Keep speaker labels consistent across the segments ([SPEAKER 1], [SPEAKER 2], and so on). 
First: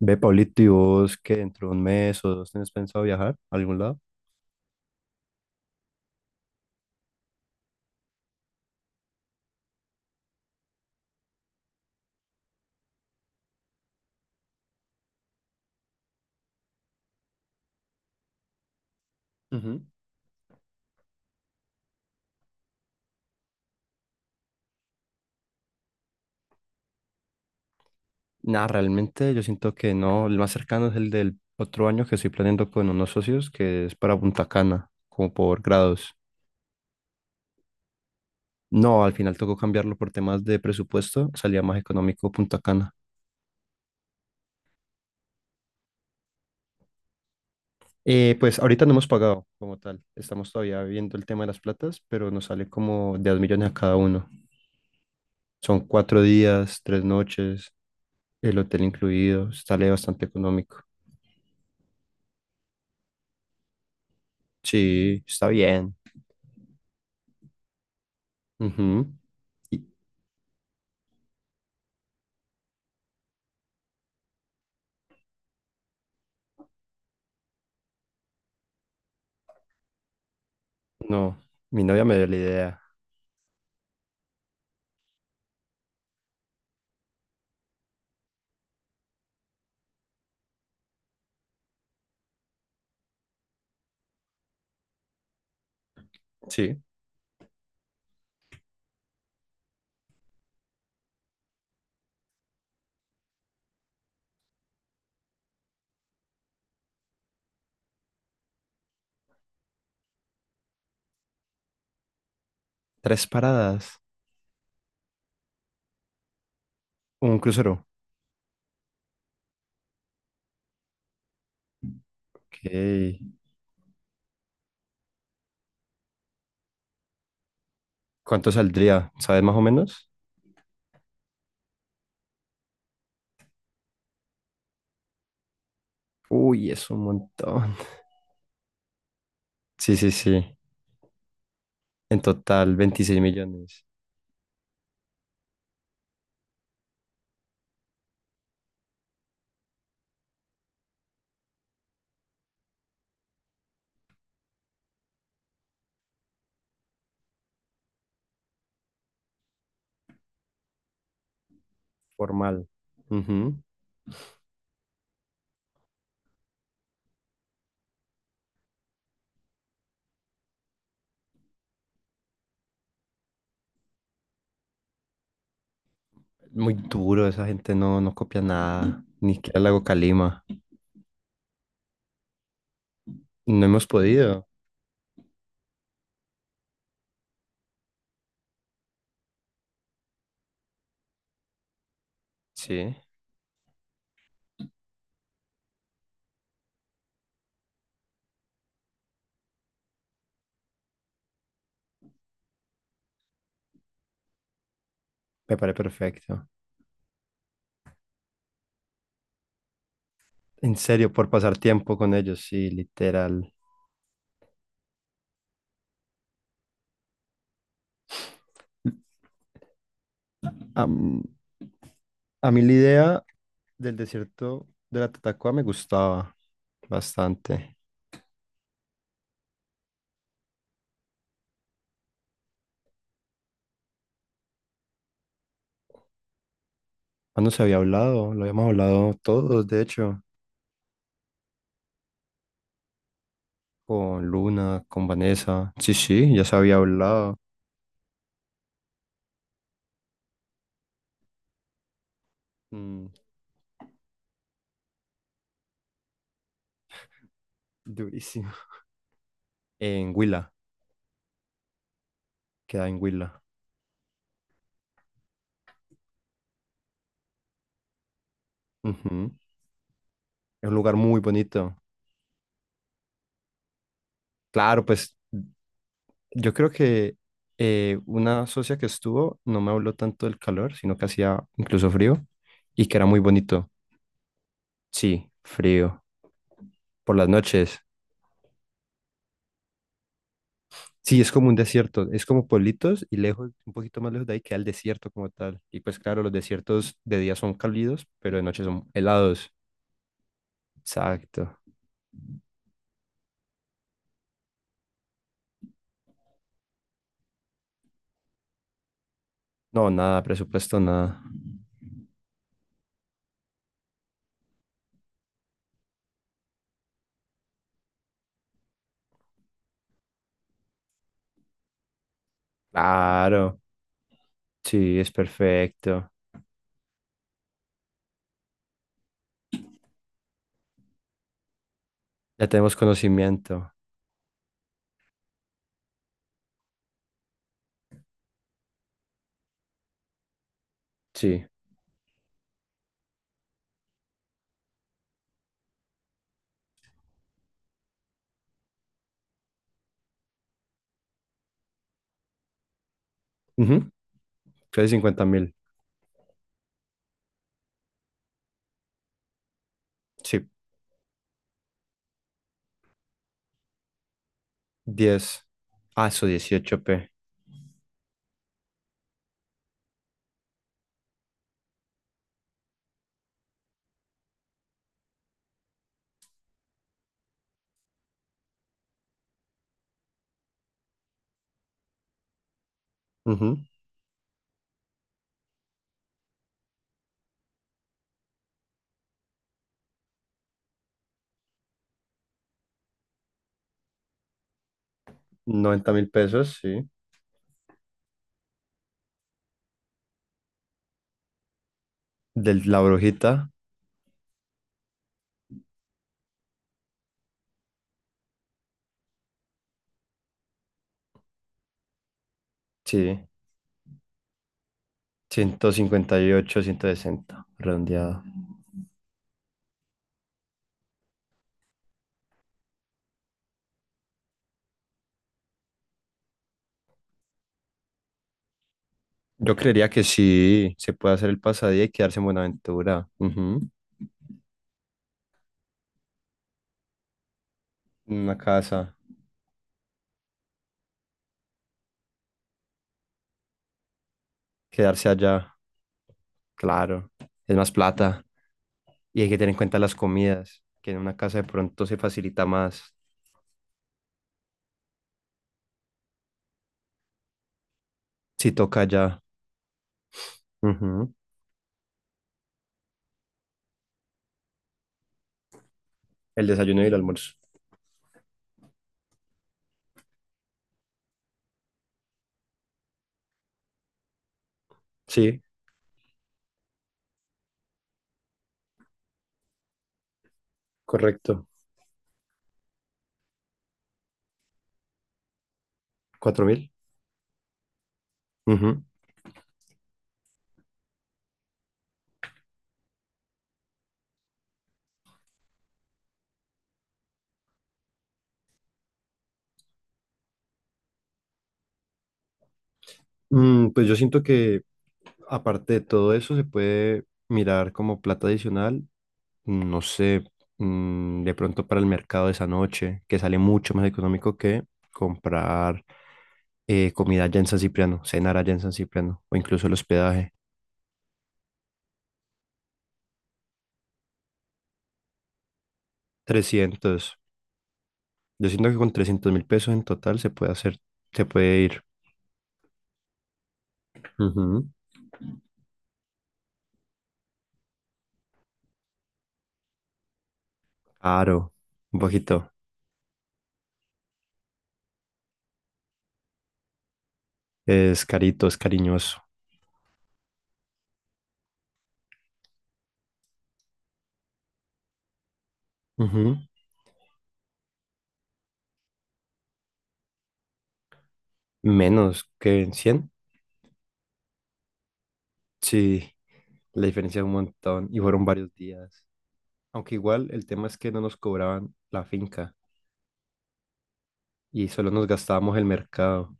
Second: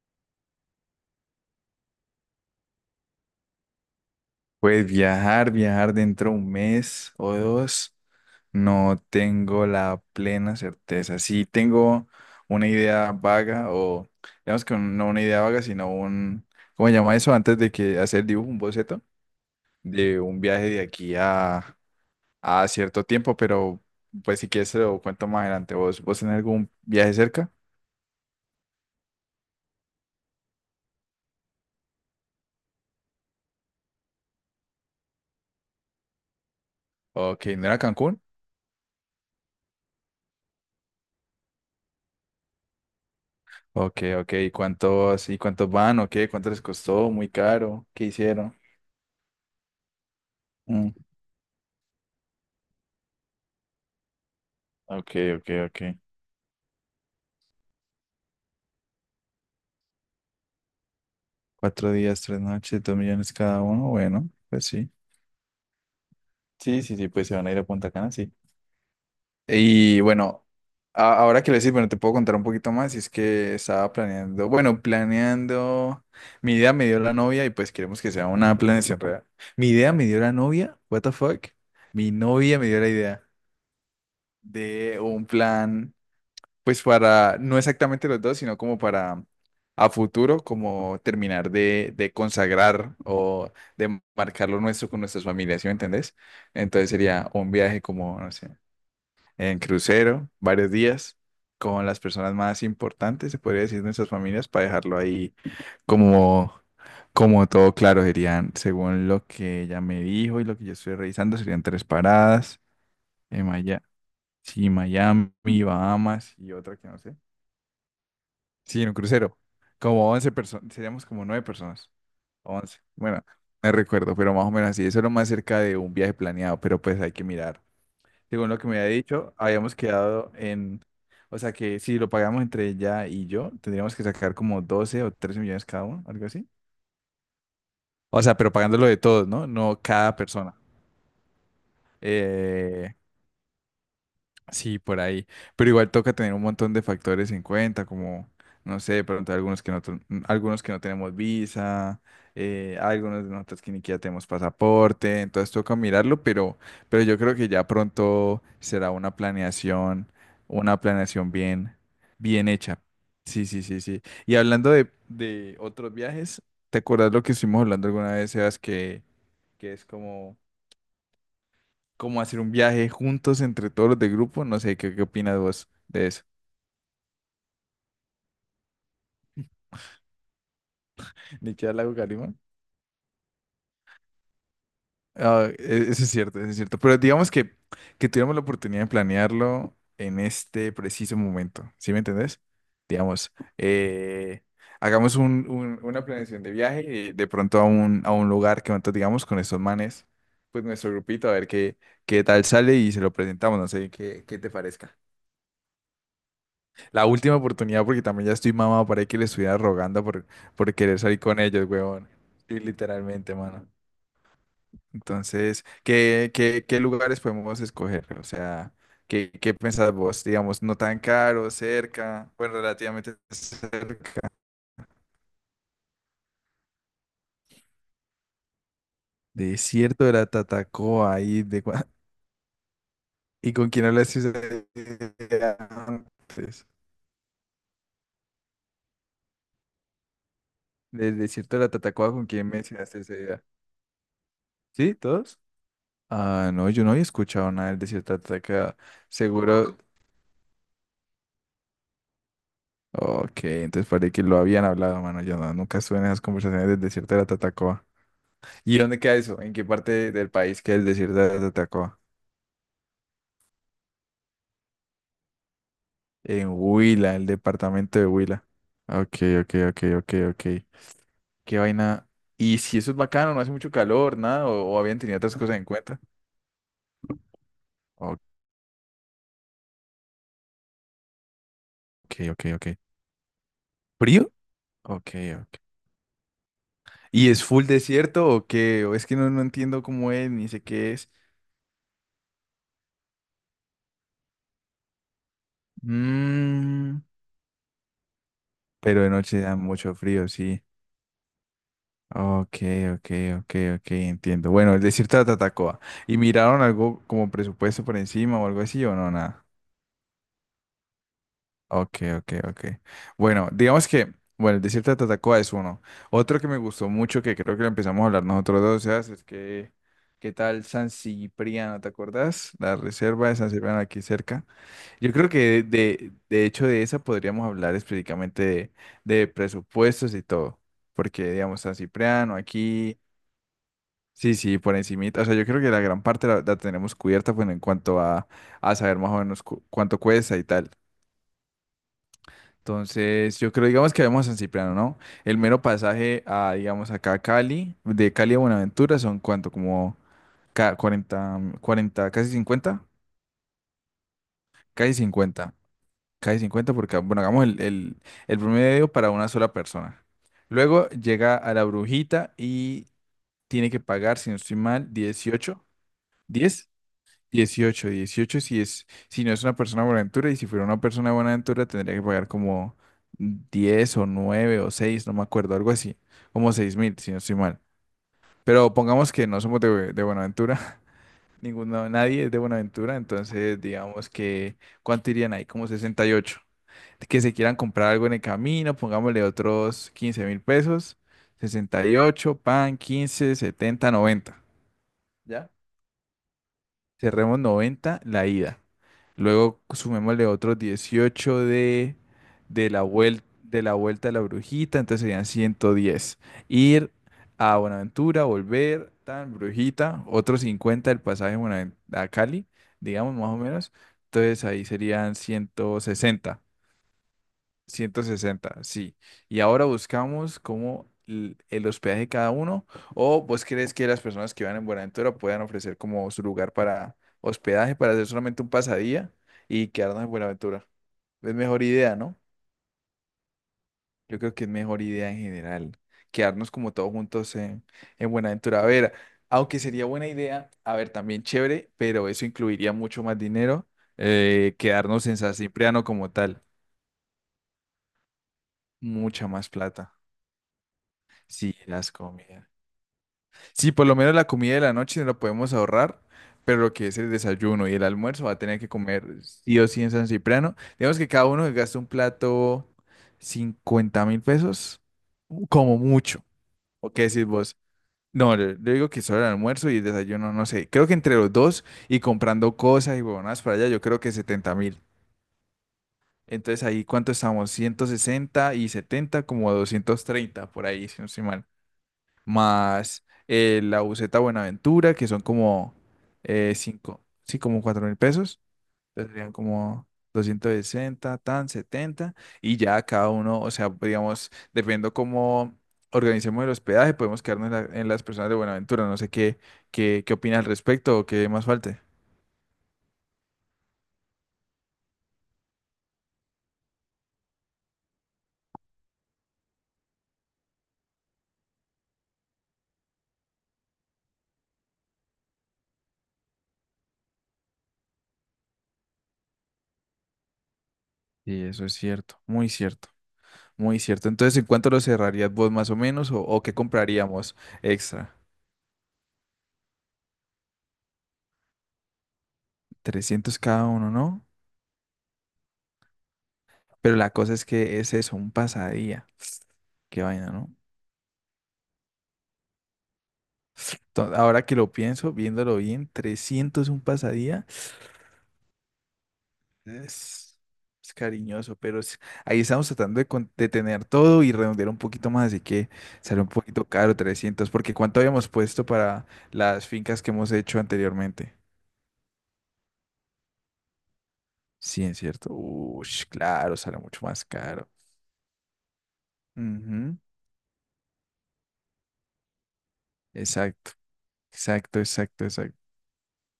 [SPEAKER 1] Ve, Pablito, ¿y vos que dentro de un mes o dos tenés pensado viajar a algún lado?
[SPEAKER 2] Pues viajar, viajar dentro de un mes o dos, no tengo la plena certeza. Sí tengo una idea vaga o, digamos que no una idea vaga, sino un, ¿cómo se llama eso? Antes de que hacer el dibujo, un boceto
[SPEAKER 1] Ujú.
[SPEAKER 2] de un viaje de aquí a cierto tiempo, pero pues si quieres se lo cuento más adelante. ¿Vos tenés algún viaje cerca?
[SPEAKER 1] Nada, realmente yo siento que no. El más cercano es el del otro año que estoy planeando con unos socios, que es para Punta Cana, como por grados.
[SPEAKER 2] Ok, ¿no era Cancún?
[SPEAKER 1] No, al final tocó cambiarlo por temas de presupuesto, salía más económico Punta Cana.
[SPEAKER 2] Ok, ok. ¿Y cuántos van? ¿O qué? ¿Cuánto les costó? ¿Muy caro? ¿Qué hicieron?
[SPEAKER 1] Pues ahorita no hemos pagado como tal, estamos todavía viendo el tema de las platas, pero nos sale como de 2 millones a cada uno.
[SPEAKER 2] Ok, ok,
[SPEAKER 1] Son
[SPEAKER 2] ok.
[SPEAKER 1] 4 días, 3 noches, el hotel incluido, sale bastante económico.
[SPEAKER 2] Cuatro días, tres noches, 2 millones cada uno. Bueno, pues sí.
[SPEAKER 1] Sí, está bien.
[SPEAKER 2] Sí, sí, sí, pues se van a ir a Punta Cana, sí.
[SPEAKER 1] Ujú. Y-
[SPEAKER 2] Y bueno, ahora que lo decís, bueno, te puedo contar un poquito más. Y es que estaba planeando, bueno, planeando. Mi idea me dio la novia y pues queremos que sea una planeación real. Mi idea me dio la novia, what the
[SPEAKER 1] No,
[SPEAKER 2] fuck.
[SPEAKER 1] mi novia
[SPEAKER 2] Mi
[SPEAKER 1] me dio la
[SPEAKER 2] novia me
[SPEAKER 1] idea.
[SPEAKER 2] dio la idea de un plan. Pues para, no exactamente los dos, sino como para a futuro, como terminar de consagrar o de marcar lo nuestro con nuestras familias, ¿sí me entendés?
[SPEAKER 1] Sí,
[SPEAKER 2] Entonces sería un viaje como, no sé, en crucero, varios días, con las personas más importantes, se podría decir, de nuestras familias, para dejarlo ahí como, como todo claro. Serían, según lo que ella me dijo y lo que yo estoy revisando, serían tres paradas,
[SPEAKER 1] tres
[SPEAKER 2] en Maya-
[SPEAKER 1] paradas,
[SPEAKER 2] sí, Miami, Bahamas y otra que no sé.
[SPEAKER 1] un crucero.
[SPEAKER 2] Sí, en un crucero. Como 11 personas, seríamos como 9 personas. 11.
[SPEAKER 1] Ok.
[SPEAKER 2] Bueno, me recuerdo, pero más o menos así. Eso es lo más cerca de un viaje planeado, pero pues hay que mirar. Según
[SPEAKER 1] ¿Cuánto
[SPEAKER 2] lo que me había
[SPEAKER 1] saldría?
[SPEAKER 2] dicho,
[SPEAKER 1] ¿Sabes más o
[SPEAKER 2] habíamos
[SPEAKER 1] menos?
[SPEAKER 2] quedado en, o sea que si lo pagamos entre ella y yo, tendríamos que sacar como 12 o 13 millones cada uno, algo así.
[SPEAKER 1] Uy, es un montón.
[SPEAKER 2] O sea, pero pagándolo de todos, ¿no? No
[SPEAKER 1] Sí, sí,
[SPEAKER 2] cada persona.
[SPEAKER 1] sí. En total,
[SPEAKER 2] Eh,
[SPEAKER 1] 26 millones.
[SPEAKER 2] Sí, por ahí. Pero igual toca tener un montón de factores en cuenta, como, no sé, de pronto algunos que no, algunos que no tenemos visa, algunos de nosotros que ni siquiera tenemos pasaporte, entonces toca mirarlo, pero, yo creo que ya pronto será una planeación bien, bien
[SPEAKER 1] Formal.
[SPEAKER 2] hecha. Sí,
[SPEAKER 1] Ujú.
[SPEAKER 2] sí, sí, sí. Y hablando de otros viajes, ¿te acuerdas lo que estuvimos hablando alguna vez, Sebas, que, es como hacer un viaje juntos entre todos los del grupo. No sé, ¿qué opinas vos de eso?
[SPEAKER 1] Muy duro, esa gente no, no copia nada. Ni siquiera el Lago Calima.
[SPEAKER 2] ¿Nichia Lago Garima?
[SPEAKER 1] No hemos podido.
[SPEAKER 2] Ah, eso es cierto, eso es cierto. Pero digamos que, tuviéramos la oportunidad de planearlo en este preciso momento. ¿Sí me entendés?
[SPEAKER 1] Sí,
[SPEAKER 2] Digamos, eh, hagamos una planeación de viaje, de pronto a un, lugar que nosotros digamos con estos manes, pues nuestro grupito, a ver qué, qué, tal sale y se lo presentamos. No sé qué te parezca.
[SPEAKER 1] me parece perfecto.
[SPEAKER 2] La última oportunidad, porque también ya estoy mamado para que le estuviera rogando por,
[SPEAKER 1] En
[SPEAKER 2] por querer
[SPEAKER 1] serio,
[SPEAKER 2] salir
[SPEAKER 1] por
[SPEAKER 2] con
[SPEAKER 1] pasar
[SPEAKER 2] ellos,
[SPEAKER 1] tiempo
[SPEAKER 2] huevón.
[SPEAKER 1] con ellos,
[SPEAKER 2] Sí,
[SPEAKER 1] sí,
[SPEAKER 2] literalmente,
[SPEAKER 1] literal.
[SPEAKER 2] mano. Entonces, ¿qué lugares podemos escoger? O sea, ¿qué pensás vos? Digamos, no tan
[SPEAKER 1] Am-
[SPEAKER 2] caro, cerca,
[SPEAKER 1] a
[SPEAKER 2] bueno,
[SPEAKER 1] mí la
[SPEAKER 2] relativamente
[SPEAKER 1] idea del
[SPEAKER 2] cerca.
[SPEAKER 1] desierto de la Tatacoa me gustaba bastante.
[SPEAKER 2] Desierto de la Tatacoa, ahí ¿Y con quién hablaste ese día antes?
[SPEAKER 1] Cuando se había hablado, lo habíamos hablado todos, de hecho,
[SPEAKER 2] Del desierto de la Tatacoa, ¿con quién mencionaste ese día?
[SPEAKER 1] con Luna,
[SPEAKER 2] ¿Sí?
[SPEAKER 1] con
[SPEAKER 2] ¿Todos?
[SPEAKER 1] Vanessa. Sí, sí, ya
[SPEAKER 2] Ah,
[SPEAKER 1] se
[SPEAKER 2] no,
[SPEAKER 1] había
[SPEAKER 2] yo no había
[SPEAKER 1] hablado.
[SPEAKER 2] escuchado nada del desierto de Atacama. Seguro.
[SPEAKER 1] Mm,
[SPEAKER 2] Ok, entonces parece que lo habían hablado, mano. Yo no, nunca estuve en esas conversaciones del desierto de la Tatacoa.
[SPEAKER 1] Durísimo.
[SPEAKER 2] ¿Y dónde queda eso? ¿En qué parte
[SPEAKER 1] En
[SPEAKER 2] del
[SPEAKER 1] Huila,
[SPEAKER 2] país queda el desierto de la Tatacoa?
[SPEAKER 1] queda en Huila.
[SPEAKER 2] En Huila, el departamento de Huila. Ok,
[SPEAKER 1] Ujú.
[SPEAKER 2] ok, ok, ok, ok.
[SPEAKER 1] Es un lugar muy
[SPEAKER 2] Qué
[SPEAKER 1] bonito.
[SPEAKER 2] vaina. ¿Y si eso es bacano, no hace mucho calor, nada? ¿O
[SPEAKER 1] Claro,
[SPEAKER 2] habían
[SPEAKER 1] pues
[SPEAKER 2] tenido otras cosas en cuenta?
[SPEAKER 1] yo creo que
[SPEAKER 2] Ok,
[SPEAKER 1] una socia que estuvo no me habló tanto del calor, sino que hacía incluso
[SPEAKER 2] ok,
[SPEAKER 1] frío
[SPEAKER 2] ok.
[SPEAKER 1] y que era muy bonito.
[SPEAKER 2] ¿Frío? Ok,
[SPEAKER 1] Sí,
[SPEAKER 2] ok.
[SPEAKER 1] frío, por las
[SPEAKER 2] ¿Y es full
[SPEAKER 1] noches.
[SPEAKER 2] desierto o qué? O es que no, entiendo cómo es, ni sé qué es.
[SPEAKER 1] Sí, es como un desierto, es como pueblitos y lejos, un poquito más lejos de ahí queda el desierto como tal. Y pues claro, los desiertos
[SPEAKER 2] Mm,
[SPEAKER 1] de día son cálidos, pero de noche son
[SPEAKER 2] pero de noche
[SPEAKER 1] helados.
[SPEAKER 2] da mucho frío, sí.
[SPEAKER 1] Exacto.
[SPEAKER 2] Ok, ok, ok, ok, entiendo. Bueno, el desierto de Tatacoa. ¿Y miraron algo como presupuesto por encima o algo así o no? Nada.
[SPEAKER 1] No, nada, presupuesto, nada.
[SPEAKER 2] Ok, ok, ok. Bueno, digamos que, bueno, el desierto de Tatacoa es uno. Otro que me gustó mucho, que creo que lo empezamos a hablar nosotros dos, Sebas, es que, ¿qué tal San Cipriano? ¿Te acuerdas? La reserva de San
[SPEAKER 1] Claro,
[SPEAKER 2] Cipriano aquí cerca.
[SPEAKER 1] sí,
[SPEAKER 2] Yo
[SPEAKER 1] es
[SPEAKER 2] creo que
[SPEAKER 1] perfecto.
[SPEAKER 2] de, hecho de esa podríamos hablar específicamente de presupuestos y todo, porque digamos San Cipriano
[SPEAKER 1] Ya tenemos
[SPEAKER 2] aquí,
[SPEAKER 1] conocimiento.
[SPEAKER 2] sí, sí, por encimita, o sea, yo creo que la gran parte la, tenemos cubierta bueno, en cuanto a saber más o menos cuánto cuesta y tal.
[SPEAKER 1] Sí.
[SPEAKER 2] Entonces, yo creo, digamos que vemos a San Cipriano, ¿no? El mero pasaje a, digamos, acá a Cali, de Cali a Buenaventura son cuánto, como 40 40, casi cincuenta
[SPEAKER 1] Ujú. Entonces
[SPEAKER 2] casi
[SPEAKER 1] 50.000.
[SPEAKER 2] cincuenta Cae 50 porque, bueno, hagamos el promedio para una sola persona.
[SPEAKER 1] Sí.
[SPEAKER 2] Luego llega a la brujita y tiene que pagar, si no estoy mal,
[SPEAKER 1] 10.
[SPEAKER 2] 18
[SPEAKER 1] Ah, eso
[SPEAKER 2] 10
[SPEAKER 1] 18. P
[SPEAKER 2] 18 18 si es, si no es una persona de Buenaventura y si fuera una persona de Buenaventura tendría que pagar como 10 o 9 o 6 no me acuerdo, algo así, como 6 mil, si no estoy mal. Pero pongamos que no somos de, Buenaventura, ninguno, nadie es de Buenaventura,
[SPEAKER 1] Ujú.
[SPEAKER 2] entonces digamos que, ¿cuánto irían ahí? Como 68 que se quieran comprar algo en el camino, pongámosle otros 15 mil pesos, 68 pan, 15 70 90. ¿Ya?
[SPEAKER 1] 90 mil pesos, sí.
[SPEAKER 2] Cerremos 90 la ida. Luego sumémosle otros 18 de,
[SPEAKER 1] De
[SPEAKER 2] de
[SPEAKER 1] la
[SPEAKER 2] la vuelta.
[SPEAKER 1] brujita.
[SPEAKER 2] De la vuelta de la brujita, entonces serían 110. Ir a Buenaventura, volver, tan brujita, otros 50 del pasaje a Cali, digamos
[SPEAKER 1] Sí,
[SPEAKER 2] más o menos, entonces ahí serían
[SPEAKER 1] ciento
[SPEAKER 2] ciento
[SPEAKER 1] cincuenta y
[SPEAKER 2] sesenta
[SPEAKER 1] ocho 160
[SPEAKER 2] ciento
[SPEAKER 1] redondeado.
[SPEAKER 2] sesenta sí. Y ahora buscamos cómo el hospedaje de cada uno, o vos crees que las personas que van en Buenaventura puedan ofrecer como su lugar para hospedaje, para hacer solamente un pasadía
[SPEAKER 1] Yo
[SPEAKER 2] y
[SPEAKER 1] creería
[SPEAKER 2] quedarnos
[SPEAKER 1] que
[SPEAKER 2] en Buenaventura.
[SPEAKER 1] sí, se puede hacer
[SPEAKER 2] Es
[SPEAKER 1] el
[SPEAKER 2] mejor
[SPEAKER 1] pasadía y
[SPEAKER 2] idea, ¿no?
[SPEAKER 1] quedarse en Buenaventura. Ujú.
[SPEAKER 2] Yo creo que es mejor idea en general, quedarnos como todos juntos en
[SPEAKER 1] Una
[SPEAKER 2] Buenaventura. A
[SPEAKER 1] casa,
[SPEAKER 2] ver, aunque sería buena idea, a ver, también chévere, pero eso incluiría mucho más dinero, quedarnos
[SPEAKER 1] quedarse
[SPEAKER 2] en San
[SPEAKER 1] allá,
[SPEAKER 2] Cipriano como tal,
[SPEAKER 1] claro, es más plata. Y
[SPEAKER 2] mucha
[SPEAKER 1] hay que
[SPEAKER 2] más
[SPEAKER 1] tener en cuenta
[SPEAKER 2] plata.
[SPEAKER 1] las comidas, que en una casa de
[SPEAKER 2] Sí,
[SPEAKER 1] pronto
[SPEAKER 2] las
[SPEAKER 1] se facilita
[SPEAKER 2] comidas.
[SPEAKER 1] más
[SPEAKER 2] Sí, por lo menos la comida de la noche no la podemos ahorrar, pero lo que es el desayuno y el almuerzo va a
[SPEAKER 1] si
[SPEAKER 2] tener que
[SPEAKER 1] toca
[SPEAKER 2] comer
[SPEAKER 1] allá.
[SPEAKER 2] sí o sí en San Cipriano. Digamos que
[SPEAKER 1] Ujú.
[SPEAKER 2] cada uno que gasta un plato 50 mil pesos, como mucho.
[SPEAKER 1] El desayuno y
[SPEAKER 2] ¿O
[SPEAKER 1] el
[SPEAKER 2] qué decís
[SPEAKER 1] almuerzo.
[SPEAKER 2] vos? No, yo, digo que solo el almuerzo y el desayuno, no sé. Creo que entre los dos y comprando cosas y huevonadas para allá, yo creo que 70 mil.
[SPEAKER 1] Sí,
[SPEAKER 2] Entonces ahí, ¿cuánto estamos? 160 y 70, como 230 por ahí, si no estoy mal,
[SPEAKER 1] correcto.
[SPEAKER 2] más la buseta Buenaventura, que son como
[SPEAKER 1] ¿Cuatro mil?
[SPEAKER 2] cinco, sí, como 4 mil pesos. Entonces serían como 260 tan 70. Y ya cada uno, o sea, digamos, dependiendo cómo organicemos el hospedaje, podemos quedarnos en las personas de Buenaventura. No sé qué, opina al respecto o qué más falte.
[SPEAKER 1] Pues yo siento que aparte de todo eso se puede mirar como plata adicional, no sé, de pronto para el mercado de esa noche, que sale mucho más económico que comprar comida allá en San Cipriano, cenar allá en San Cipriano o incluso el hospedaje.
[SPEAKER 2] Sí, eso es cierto, muy cierto, muy cierto. Entonces, ¿en cuánto lo cerrarías vos más o menos o qué
[SPEAKER 1] Trescientos
[SPEAKER 2] compraríamos extra?
[SPEAKER 1] Yo siento que con 300.000 pesos en total se puede hacer, se puede ir.
[SPEAKER 2] 300 cada uno, ¿no?
[SPEAKER 1] Ujú.
[SPEAKER 2] Pero la cosa es que es eso, un pasadía. Qué vaina, ¿no?
[SPEAKER 1] Caro, un poquito.
[SPEAKER 2] Ahora que lo pienso, viéndolo bien, 300 un pasadía
[SPEAKER 1] Es carito, es cariñoso.
[SPEAKER 2] es, es cariñoso, pero ahí estamos tratando de tener todo y redondear un poquito más, así que sale un
[SPEAKER 1] Ujú.
[SPEAKER 2] poquito caro 300 porque ¿cuánto habíamos puesto para las fincas que hemos hecho anteriormente?
[SPEAKER 1] Menos que en 100.
[SPEAKER 2] Sí, es cierto. Uy,
[SPEAKER 1] Sí.
[SPEAKER 2] claro, sale
[SPEAKER 1] La
[SPEAKER 2] mucho
[SPEAKER 1] diferencia
[SPEAKER 2] más
[SPEAKER 1] es un
[SPEAKER 2] caro.
[SPEAKER 1] montón y fueron varios días. Aunque
[SPEAKER 2] Ujú.
[SPEAKER 1] igual el tema es que no nos cobraban la finca
[SPEAKER 2] Exacto,
[SPEAKER 1] y
[SPEAKER 2] exacto,
[SPEAKER 1] solo nos
[SPEAKER 2] exacto,
[SPEAKER 1] gastábamos
[SPEAKER 2] exacto.
[SPEAKER 1] el mercado.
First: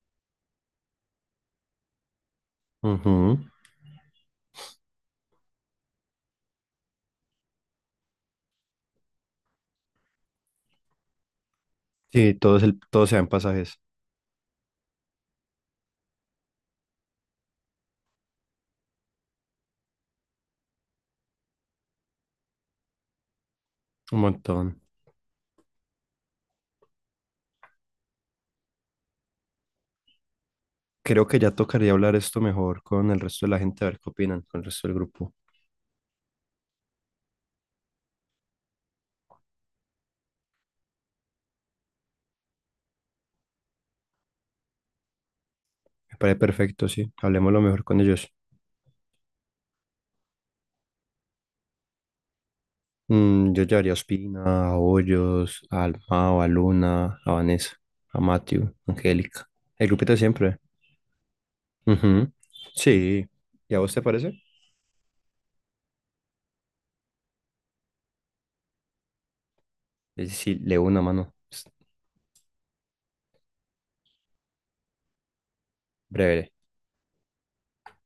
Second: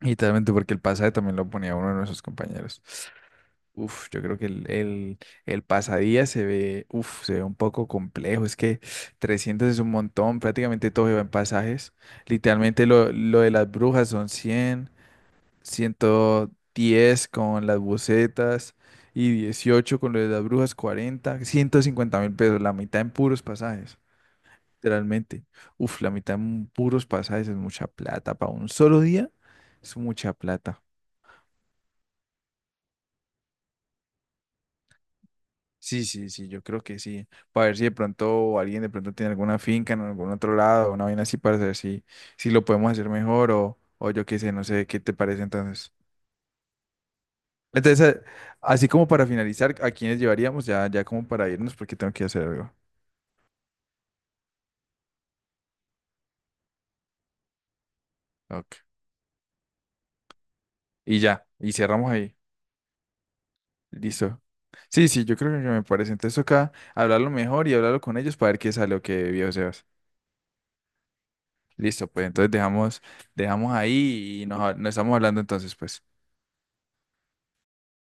[SPEAKER 2] Y literalmente porque el pasaje también lo ponía uno de nuestros compañeros.
[SPEAKER 1] Ujú.
[SPEAKER 2] Uf, yo creo que el, pasadía se ve, uf, se ve un poco complejo. Es que 300 es un montón, prácticamente todo lleva en pasajes.
[SPEAKER 1] Sí,
[SPEAKER 2] Literalmente
[SPEAKER 1] todo
[SPEAKER 2] lo,
[SPEAKER 1] se da en
[SPEAKER 2] lo de las
[SPEAKER 1] pasajes.
[SPEAKER 2] brujas son 100, 110 con las bucetas y 18 con lo de las brujas, 40, 150 mil pesos, la mitad en puros pasajes,
[SPEAKER 1] Un montón.
[SPEAKER 2] literalmente. Uf, la mitad en puros pasajes es mucha plata. Para un solo día es mucha plata.
[SPEAKER 1] Creo que ya tocaría hablar esto mejor con el resto de la gente, a ver qué opinan, con el resto del grupo.
[SPEAKER 2] Sí, sí, sí, yo creo que sí. Para ver si de pronto alguien de pronto tiene alguna finca en algún otro lado, una vaina así para ver si, lo podemos hacer mejor o yo qué sé, no sé qué te parece entonces.
[SPEAKER 1] Me parece perfecto, sí. Hablemos lo mejor con
[SPEAKER 2] Entonces,
[SPEAKER 1] ellos.
[SPEAKER 2] así como para finalizar, ¿a quiénes llevaríamos? Ya, ya como para irnos porque tengo que hacer algo.
[SPEAKER 1] Yo llevaría a Ospina, a Hoyos, a Almao, a Luna, a Vanessa, a Matthew,
[SPEAKER 2] Ok.
[SPEAKER 1] a Angélica. El grupito de siempre.
[SPEAKER 2] Y ya, y cerramos
[SPEAKER 1] Ujú.
[SPEAKER 2] ahí.
[SPEAKER 1] Sí. ¿Y a vos te parece?
[SPEAKER 2] Listo. Sí, sí, yo creo que me parece. Entonces acá hablarlo mejor y hablarlo con ellos para ver qué sale o qué viejo se va.
[SPEAKER 1] Es decir, le una mano. Es
[SPEAKER 2] Listo, pues entonces dejamos, ahí y nos estamos hablando entonces, pues.
[SPEAKER 1] breve.